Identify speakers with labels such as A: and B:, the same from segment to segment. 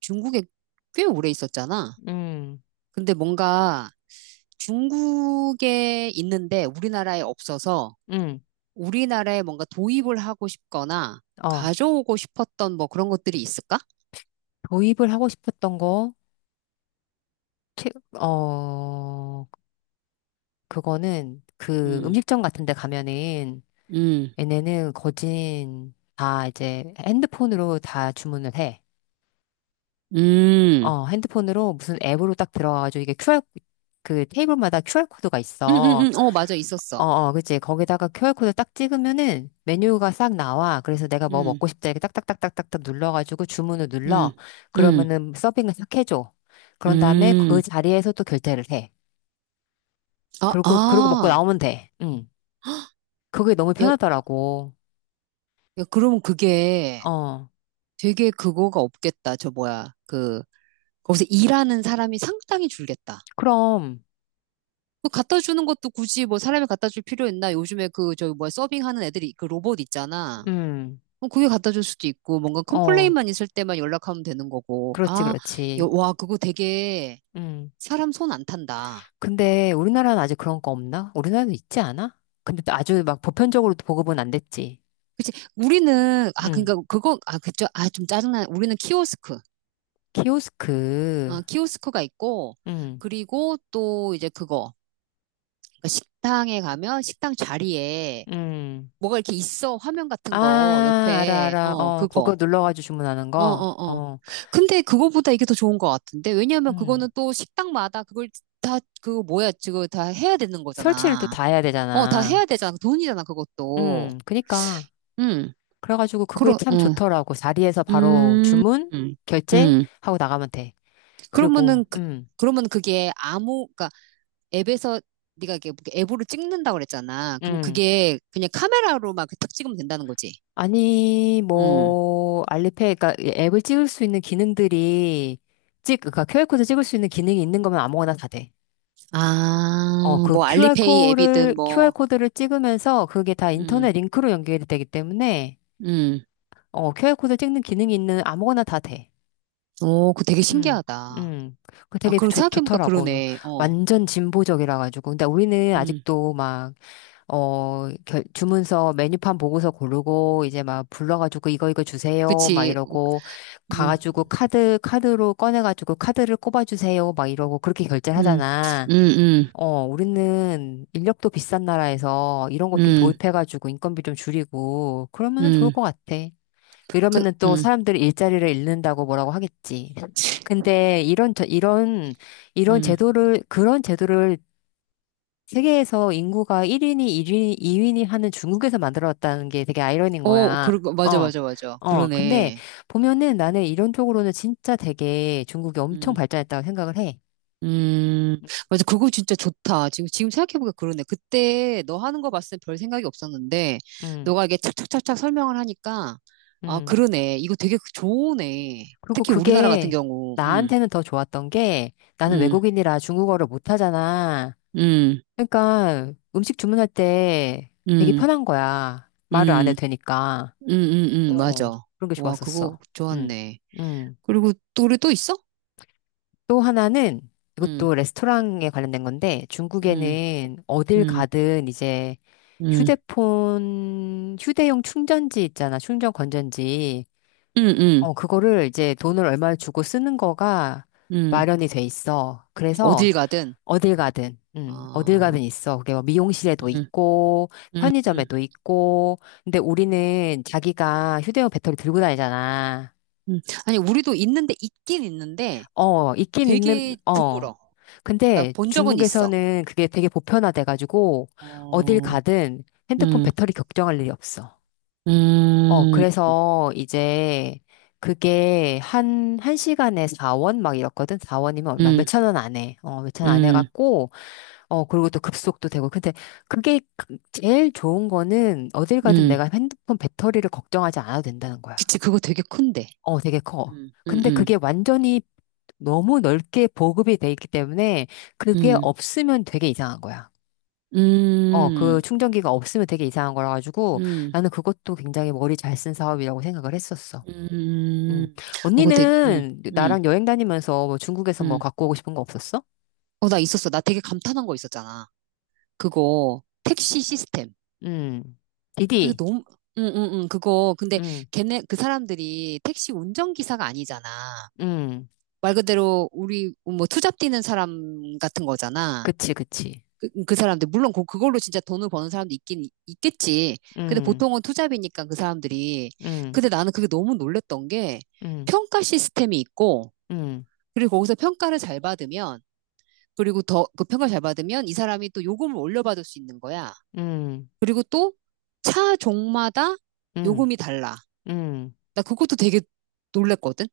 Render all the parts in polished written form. A: 중국에 꽤 오래 있었잖아.
B: 음,
A: 근데 뭔가 중국에 있는데 우리나라에 없어서
B: 음,
A: 우리나라에 뭔가 도입을 하고 싶거나
B: 어,
A: 가져오고 싶었던 뭐 그런 것들이 있을까?
B: 도입을 하고 싶었던 거, 최, 어, 그거는 그
A: 음,
B: 음식점 같은 데 가면은
A: 음,
B: 얘네는 거진 다 이제 핸드폰으로 다 주문을 해.
A: 음,
B: 어, 핸드폰으로 무슨 앱으로 딱 들어가가지고 이게 QR, 그 테이블마다 QR코드가 있어.
A: 어, 맞아,
B: 어,
A: 있었어.
B: 어, 그치. 거기다가 QR코드 딱 찍으면은 메뉴가 싹 나와. 그래서 내가 뭐
A: 음,
B: 먹고 싶다 이렇게 딱딱딱딱딱딱 눌러가지고 주문을 눌러.
A: 음, 음,
B: 그러면은 서빙을 싹 해줘. 그런 다음에 그
A: 음.
B: 자리에서 또 결제를 해.
A: 아,
B: 그리고, 그러고 먹고
A: 아,
B: 나오면 돼. 응. 그게 너무
A: 야,
B: 편하더라고.
A: 야, 그럼 그게
B: 어.
A: 되게 그거가 없겠다. 저 뭐야, 그, 거기서 일하는 사람이 상당히 줄겠다.
B: 그럼,
A: 그 갖다 주는 것도 굳이 뭐 사람이 갖다 줄 필요 있나? 요즘에 그 저기 뭐야 서빙하는 애들이 그 로봇 있잖아.
B: 음,
A: 어, 그게 갖다 줄 수도 있고 뭔가
B: 어.
A: 컴플레인만 있을 때만 연락하면 되는 거고.
B: 그렇지,
A: 아,
B: 그렇지.
A: 와 그거 되게
B: 음.
A: 사람 손 안 탄다.
B: 근데 우리나라는 아직 그런 거 없나? 우리나라도 있지 않아? 근데 또 아주 막 보편적으로 보급은 안 됐지.
A: 그치? 우리는 아
B: 응.
A: 그러니까 그거 아 그죠? 아 좀 짜증나. 우리는 키오스크.
B: 키오스크.
A: 어, 키오스크가 있고
B: 응.
A: 그리고 또 이제 그거 그러니까 식당에 가면 식당 자리에
B: 음.
A: 뭐가 이렇게 있어 화면 같은 거
B: 아, 알아,
A: 옆에
B: 알아.
A: 어
B: 어, 거기
A: 그거
B: 눌러가지고 주문하는
A: 어,
B: 거.
A: 어, 어.
B: 어,
A: 근데 그거보다 이게 더 좋은 것 같은데? 왜냐면
B: 음.
A: 그거는 또 식당마다 그걸 다, 그 뭐야, 지금 다 해야 되는
B: 설치를 또
A: 거잖아.
B: 다 해야
A: 어, 다 해야
B: 되잖아.
A: 되잖아. 그 돈이잖아, 그것도.
B: 그니까.
A: 응,
B: 그래가지고 그게
A: 그러,
B: 참
A: 응,
B: 좋더라고. 자리에서 바로
A: 음,
B: 주문, 결제
A: 음.
B: 하고 나가면 돼.
A: 그러면은,
B: 그리고,
A: 그, 그러면 그게 아무, 그니까 앱에서 네가 이게 뭐 앱으로 찍는다고 그랬잖아. 그럼
B: 음.
A: 그게 그냥 카메라로 막 딱 찍으면 된다는 거지.
B: 아니,
A: 응.
B: 뭐, 알리페이, 그니까 앱을 찍을 수 있는 기능들이, 그니까 QR코드 찍을 수 있는 기능이 있는 거면 아무거나 다 돼. 어,
A: 아,
B: 그
A: 뭐
B: QR
A: 알리페이
B: 코드를,
A: 앱이든
B: QR
A: 뭐,
B: 코드를 찍으면서 그게 다
A: 음,
B: 인터넷 링크로 연결이 되기 때문에,
A: 음.
B: 어, QR 코드 찍는 기능이 있는 아무거나 다 돼.
A: 오, 그거 되게
B: 음,
A: 신기하다.
B: 음. 그
A: 아,
B: 되게
A: 그럼 생각해보니까
B: 좋더라고. 이거
A: 그러네. 어.
B: 완전 진보적이라 가지고. 근데 우리는
A: 음,
B: 아직도 막, 주문서 메뉴판 보고서 고르고, 이제 막 불러가지고 이거 이거 주세요. 막
A: 그치. 어,
B: 이러고,
A: 음,
B: 가가지고 카드로 꺼내가지고 카드를 꼽아주세요. 막 이러고 그렇게 결제를
A: 음,
B: 하잖아.
A: 음, 음,
B: 어, 우리는 인력도 비싼 나라에서 이런 것 좀
A: 음,
B: 도입해가지고 인건비 좀 줄이고 그러면은 좋을
A: 음.
B: 것 같아.
A: 그,
B: 이러면은 또 사람들이 일자리를 잃는다고 뭐라고 하겠지. 근데 이런
A: 음,
B: 제도를, 그런 제도를 세계에서 인구가 1인이 1위 2인이 하는 중국에서 만들어왔다는 게 되게 아이러니인
A: 어,
B: 거야.
A: 그러고, 맞아,
B: 어.
A: 맞아, 맞아.
B: 어, 근데
A: 그러네.
B: 보면은 나는 이런 쪽으로는 진짜 되게 중국이 엄청
A: 음,
B: 발전했다고 생각을 해.
A: 음,
B: 음,
A: 맞아. 그거 진짜 좋다. 지금 생각해보니까 그러네. 그때 너 하는 거 봤을 때 별 생각이 없었는데,
B: 음.
A: 너가 이게 착착착착 설명을 하니까, 아,
B: 음.
A: 그러네. 이거 되게 좋으네.
B: 그리고
A: 특히 우리나라 같은
B: 그게
A: 경우,
B: 나한테는 더 좋았던 게 나는
A: 음,
B: 외국인이라 중국어를 못하잖아.
A: 음,
B: 그러니까 음식 주문할 때 되게
A: 음,
B: 편한 거야. 말을 안
A: 음.
B: 해도 되니까.
A: 응응응
B: 어,
A: 맞아.
B: 그런 게
A: 와 그거
B: 좋았었어. 음,
A: 좋았네.
B: 음.
A: 그리고 또래또 있어?
B: 또 하나는
A: 응,
B: 이것도 레스토랑에 관련된 건데
A: 응,
B: 중국에는 어딜
A: 응,
B: 가든 이제
A: 응,
B: 휴대용 충전지 있잖아. 충전 건전지.
A: 응, 응,
B: 어, 그거를 이제 돈을 얼마 주고 쓰는 거가
A: 응.
B: 마련이 돼 있어. 그래서
A: 어딜 가든.
B: 어딜
A: 아,
B: 가든 있어. 그게 뭐 미용실에도
A: 응,
B: 있고,
A: 응, 응,
B: 편의점에도 있고. 근데 우리는 자기가 휴대용 배터리 들고 다니잖아.
A: 응. 아니 우리도 있는데 있긴 있는데
B: 어, 있긴 있는,
A: 되게
B: 어.
A: 드물어. 나
B: 근데
A: 본 적은 있어.
B: 중국에서는 그게 되게 보편화돼가지고, 어딜
A: 어,
B: 가든 핸드폰
A: 응,
B: 배터리 걱정할 일이 없어. 어,
A: 음,
B: 그래서 이제 그게 한, 한 시간에 4원 막 이렇거든? 4원이면 얼마?
A: 응,
B: 몇천 원 안 해. 어, 몇천 원 안
A: 응,
B: 해갖고, 어, 그리고 또 급속도 되고. 근데 그게 제일 좋은 거는 어딜 가든
A: 응.
B: 내가 핸드폰 배터리를 걱정하지 않아도 된다는 거야.
A: 그치 그거 되게 큰데.
B: 어, 되게 커.
A: 응, 응,
B: 근데
A: 응,
B: 그게 완전히 너무 넓게 보급이 돼 있기 때문에 그게
A: 응,
B: 없으면 되게 이상한 거야. 어, 그
A: 응,
B: 충전기가 없으면 되게 이상한 거라 가지고
A: 응.
B: 나는 그것도 굉장히 머리 잘 쓴 사업이라고 생각을 했었어. 음.
A: 음, 어, 근데,
B: 언니는
A: 음,
B: 나랑 여행 다니면서 뭐 중국에서 뭐
A: 음.
B: 갖고 오고 싶은 거 없었어?
A: 어, 나 있었어. 나 되게 감탄한 거 있었잖아. 그거, 택시 시스템.
B: 음.
A: 그게
B: 디디.
A: 너무, 응, 응, 응, 그거. 근데
B: 음.
A: 걔네, 그 사람들이 택시 운전기사가 아니잖아.
B: 음.
A: 말 그대로 우리, 뭐, 투잡 뛰는 사람 같은 거잖아.
B: 그치, 그치.
A: 그 사람들. 물론 그걸로 진짜 돈을 버는 사람도 있긴, 있겠지. 근데
B: 음.
A: 보통은 투잡이니까 그 사람들이.
B: 음.
A: 근데 나는 그게 너무 놀랬던 게
B: 음.
A: 평가 시스템이 있고,
B: 음.
A: 그리고 거기서 평가를 잘 받으면 그리고 더 그 평가를 잘 받으면 이 사람이 또 요금을 올려받을 수 있는 거야.
B: 음.
A: 그리고 또 차 종마다
B: 음.
A: 요금이 달라.
B: 음.
A: 나 그것도 되게 놀랬거든.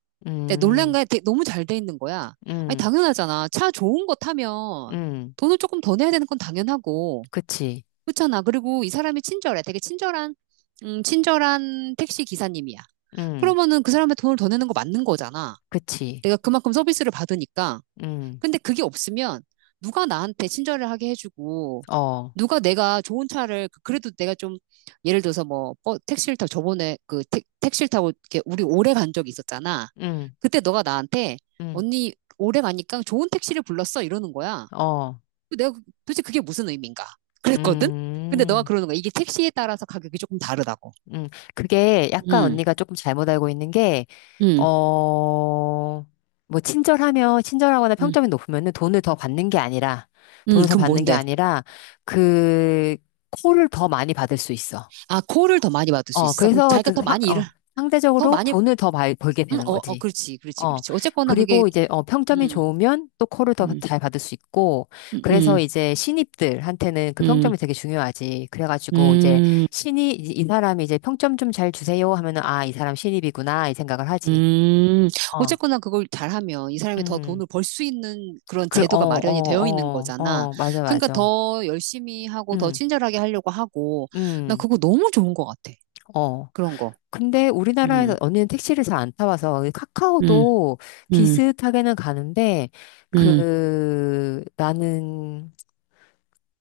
A: 근데 놀란
B: 음.
A: 거야. 되게 너무 잘 돼 있는 거야. 아니
B: 음.
A: 당연하잖아. 차 좋은 거 타면
B: 음.
A: 돈을 조금 더 내야 되는 건 당연하고
B: 그치.
A: 그렇잖아. 그리고 이 사람이 친절해. 되게 친절한 친절한 택시 기사님이야.
B: 음.
A: 그러면은 그 사람의 돈을 더 내는 거 맞는 거잖아.
B: 그치.
A: 내가 그만큼 서비스를 받으니까.
B: 음.
A: 근데 그게 없으면 누가 나한테 친절을 하게 해주고
B: 어.
A: 누가 내가 좋은 차를 그래도 내가 좀 예를 들어서 뭐 택시를 타고 저번에 그 택, 택시를 타고 이렇게 우리 오래 간 적이 있었잖아.
B: 음.
A: 그때 너가 나한테
B: 음.
A: 언니 오래 가니까 좋은 택시를 불렀어 이러는 거야.
B: 어.
A: 그 내가 도대체 그게 무슨 의미인가? 그랬거든? 근데 너가
B: 음.
A: 그러는 거야. 이게 택시에 따라서 가격이 조금 다르다고.
B: 음, 그게 약간
A: 음,
B: 언니가 조금 잘못 알고 있는 게,
A: 음,
B: 어, 뭐, 친절하거나
A: 음,
B: 평점이 높으면은 돈을 더 받는 게 아니라, 돈을 더
A: 그럼
B: 받는 게
A: 뭔데?
B: 아니라, 그, 콜을 더 많이 받을 수 있어.
A: 아, 콜을 더 많이 받을 수
B: 어,
A: 있어. 그럼
B: 그래서
A: 자기가 더 많이 일을 더
B: 상대적으로
A: 많이
B: 돈을 더 많이 벌게 되는
A: 어, 어,
B: 거지.
A: 그렇지, 그렇지,
B: 어,
A: 그렇지. 어쨌거나 그게
B: 그리고 이제 평점이
A: 음,
B: 좋으면 또 콜을 더
A: 음,
B: 잘 받을 수 있고,
A: 음,
B: 그래서
A: 음,
B: 이제 신입들한테는 그
A: 음.
B: 평점이 되게 중요하지. 그래가지고 이제
A: 음.
B: 이 사람이 이제 평점 좀 잘 주세요 하면은, 아, 이 사람 신입이구나, 이 생각을 하지.
A: 음,
B: 어,
A: 어쨌거나 그걸 잘하면 이 사람이 더
B: 음,
A: 돈을 벌 수 있는 그런
B: 그, 어,
A: 제도가 마련이 되어 있는
B: 어, 어,
A: 거잖아.
B: 어, 맞아,
A: 그러니까
B: 맞아.
A: 더 열심히 하고 더
B: 음,
A: 친절하게 하려고 하고, 나
B: 음,
A: 그거 너무 좋은 것 같아.
B: 어.
A: 그런 거.
B: 근데 우리나라에서
A: 음,
B: 언니는 택시를 잘 안 타봐서 이
A: 음,
B: 카카오도
A: 음,
B: 비슷하게는 가는데
A: 음,
B: 그 나는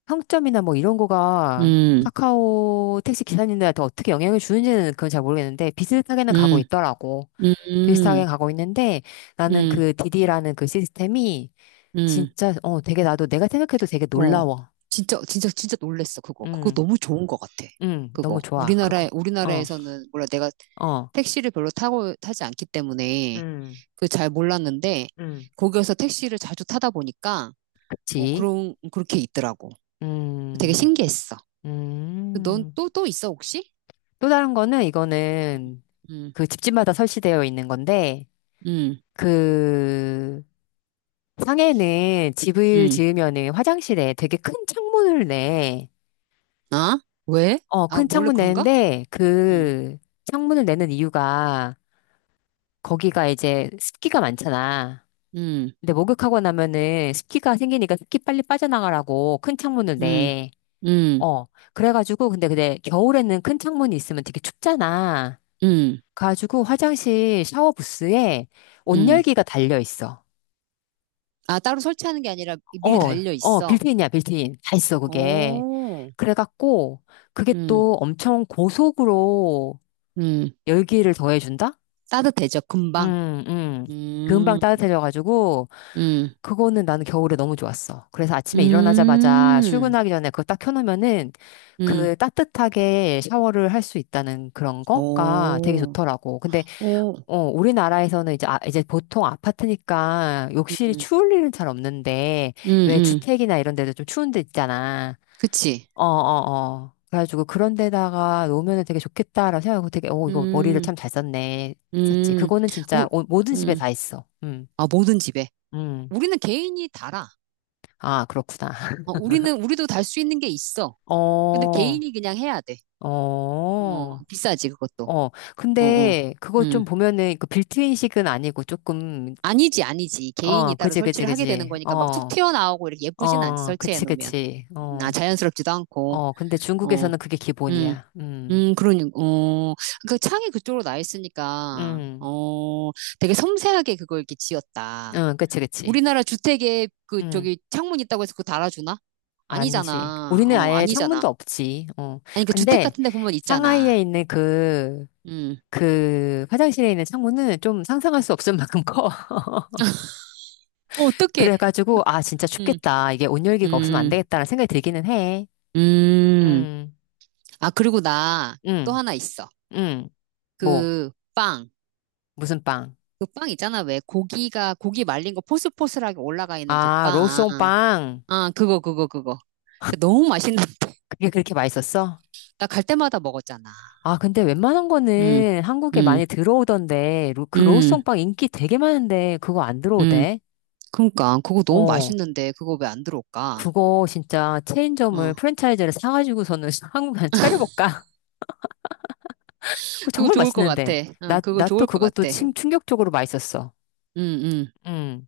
B: 평점이나 뭐 이런 거가
A: 음,
B: 카카오 택시 기사님들한테 어떻게 영향을 주는지는 그건 잘 모르겠는데 비슷하게는 가고
A: 음,
B: 있더라고.
A: 음,
B: 비슷하게 가고 있는데
A: 음,
B: 나는
A: 음,
B: 그 디디라는 그 시스템이
A: 음.
B: 진짜 되게 나도 내가 생각해도 되게
A: 어.
B: 놀라워.
A: 진짜, 진짜, 진짜 놀랬어, 그거. 그거
B: 음,
A: 너무 좋은 것 같아. 그거.
B: 너무 좋아
A: 우리나라에,
B: 그거. 어,
A: 우리나라에서는, 몰라, 내가
B: 어,
A: 택시를 별로 타지 않기 때문에,
B: 음,
A: 그 잘 몰랐는데,
B: 음,
A: 거기에서 택시를 자주 타다 보니까, 어,
B: 그치.
A: 그렇게 있더라고. 되게
B: 음.
A: 신기했어. 넌
B: 음.
A: 또, 또 있어, 혹시?
B: 또 다른 거는 이거는
A: 응,
B: 그 집집마다 설치되어 있는 건데
A: 응,
B: 그 상해는 집을
A: 응.
B: 지으면은 화장실에 되게 큰 창문을 내.
A: 아? 왜?
B: 어,
A: 아,
B: 큰
A: 몰래
B: 창문
A: 그런가?
B: 내는데
A: 응,
B: 그 창문을 내는 이유가 거기가 이제 습기가 많잖아.
A: 응,
B: 근데 목욕하고 나면은 습기가 생기니까 습기 빨리 빠져나가라고 큰 창문을
A: 응,
B: 내.
A: 응,
B: 어, 그래가지고 근데 겨울에는 큰 창문이 있으면 되게 춥잖아.
A: 응,
B: 가지고 화장실 샤워 부스에
A: 응.
B: 온열기가 달려 있어.
A: 아, 따로 설치하는 게 아니라 미리
B: 어,
A: 달려
B: 어,
A: 있어.
B: 빌트인이야, 빌트인. 다 있어, 그게.
A: 오.
B: 그래갖고, 그게
A: 음,
B: 또 엄청 고속으로
A: 음.
B: 열기를 더해준다?
A: 따뜻해져, 금방.
B: 음, 음. 금방
A: 음,
B: 따뜻해져가지고,
A: 음,
B: 그거는 나는 겨울에 너무 좋았어. 그래서 아침에 일어나자마자
A: 음,
B: 출근하기 전에 그거 딱 켜놓으면은
A: 음.
B: 그 따뜻하게 샤워를 할 수 있다는 그런 거가 되게
A: 오,
B: 좋더라고. 근데
A: 오,
B: 우리나라에서는 이제, 아, 이제 보통 아파트니까 욕실이
A: 음,
B: 추울 일은 잘 없는데,
A: 음,
B: 왜
A: 음.
B: 주택이나 이런 데도 좀 추운 데 있잖아.
A: 그치.
B: 어, 어, 어. 그래가지고 그런 데다가 놓으면 되게 좋겠다라고 생각하고 되게, 이거 머리를
A: 음,
B: 참 잘 썼네. 했었지.
A: 음.
B: 그거는 진짜
A: 우,
B: 모든 집에
A: 음.
B: 다 있어.
A: 아, 모든 집에.
B: 음.
A: 우리는 개인이 달아.
B: 아, 그렇구나.
A: 어, 우리도 달 수 있는 게 있어. 근데
B: 어,
A: 개인이 그냥 해야 돼.
B: 어,
A: 어, 비싸지, 그것도.
B: 어.
A: 어, 어.
B: 근데 그거
A: 음.
B: 좀 보면은 그 빌트인식은 아니고 조금,
A: 아니지, 아니지. 개인이
B: 어,
A: 따로
B: 그지, 그지,
A: 설치를 하게 되는
B: 그지.
A: 거니까 막 툭
B: 어.
A: 튀어나오고 이렇게 예쁘진 않지,
B: 어,
A: 설치해
B: 그치,
A: 놓으면.
B: 그치.
A: 아,
B: 어,
A: 자연스럽지도 않고.
B: 어, 근데
A: 어,
B: 중국에서는 그게
A: 음,
B: 기본이야.
A: 그러니, 어, 그 창이 그쪽으로 나 있으니까,
B: 음,
A: 어, 되게 섬세하게 그걸 이렇게 지었다.
B: 응, 그치, 그치.
A: 우리나라 주택에 그,
B: 음,
A: 저기, 창문 있다고 해서 그거 달아주나?
B: 아니지.
A: 아니잖아.
B: 우리는
A: 어,
B: 아예
A: 아니잖아.
B: 창문도 없지. 어,
A: 아니, 그 주택
B: 근데
A: 같은 데 보면
B: 상하이에
A: 있잖아.
B: 있는
A: 음,
B: 그 화장실에 있는 창문은 좀 상상할 수 없을 만큼 커.
A: 어, 어떡해.
B: 그래가지고, 아, 진짜
A: 음,
B: 춥겠다. 이게 온열기가 없으면 안
A: 음,
B: 되겠다라는 생각이 들기는 해.
A: 음.
B: 음,
A: 아, 그리고 나 또
B: 음,
A: 하나 있어.
B: 음. 뭐,
A: 그, 빵.
B: 무슨 빵?
A: 그 빵 있잖아. 왜 고기 말린 거 포슬포슬하게 올라가 있는 그
B: 아,
A: 빵.
B: 로송빵.
A: 아, 그거, 그거, 그거. 근데 너무 맛있는,
B: 그게 그렇게 맛있었어?
A: 나 갈 때마다 먹었잖아.
B: 아, 근데 웬만한
A: 응,
B: 거는 한국에 많이
A: 응,
B: 들어오던데, 그
A: 응,
B: 로우송빵 인기 되게 많은데, 그거 안
A: 응.
B: 들어오대?
A: 그러니까, 그거 너무
B: 어,
A: 맛있는데, 그거 왜 안 들어올까?
B: 그거 진짜
A: 응.
B: 프랜차이즈를 사가지고서는 한국에 한 차려볼까? 그거
A: 그거
B: 정말
A: 좋을 것 같아.
B: 맛있는데.
A: 응, 그거
B: 나 또
A: 좋을 것
B: 그것도
A: 같아. 응,
B: 충격적으로 맛있었어.
A: 응.
B: 응.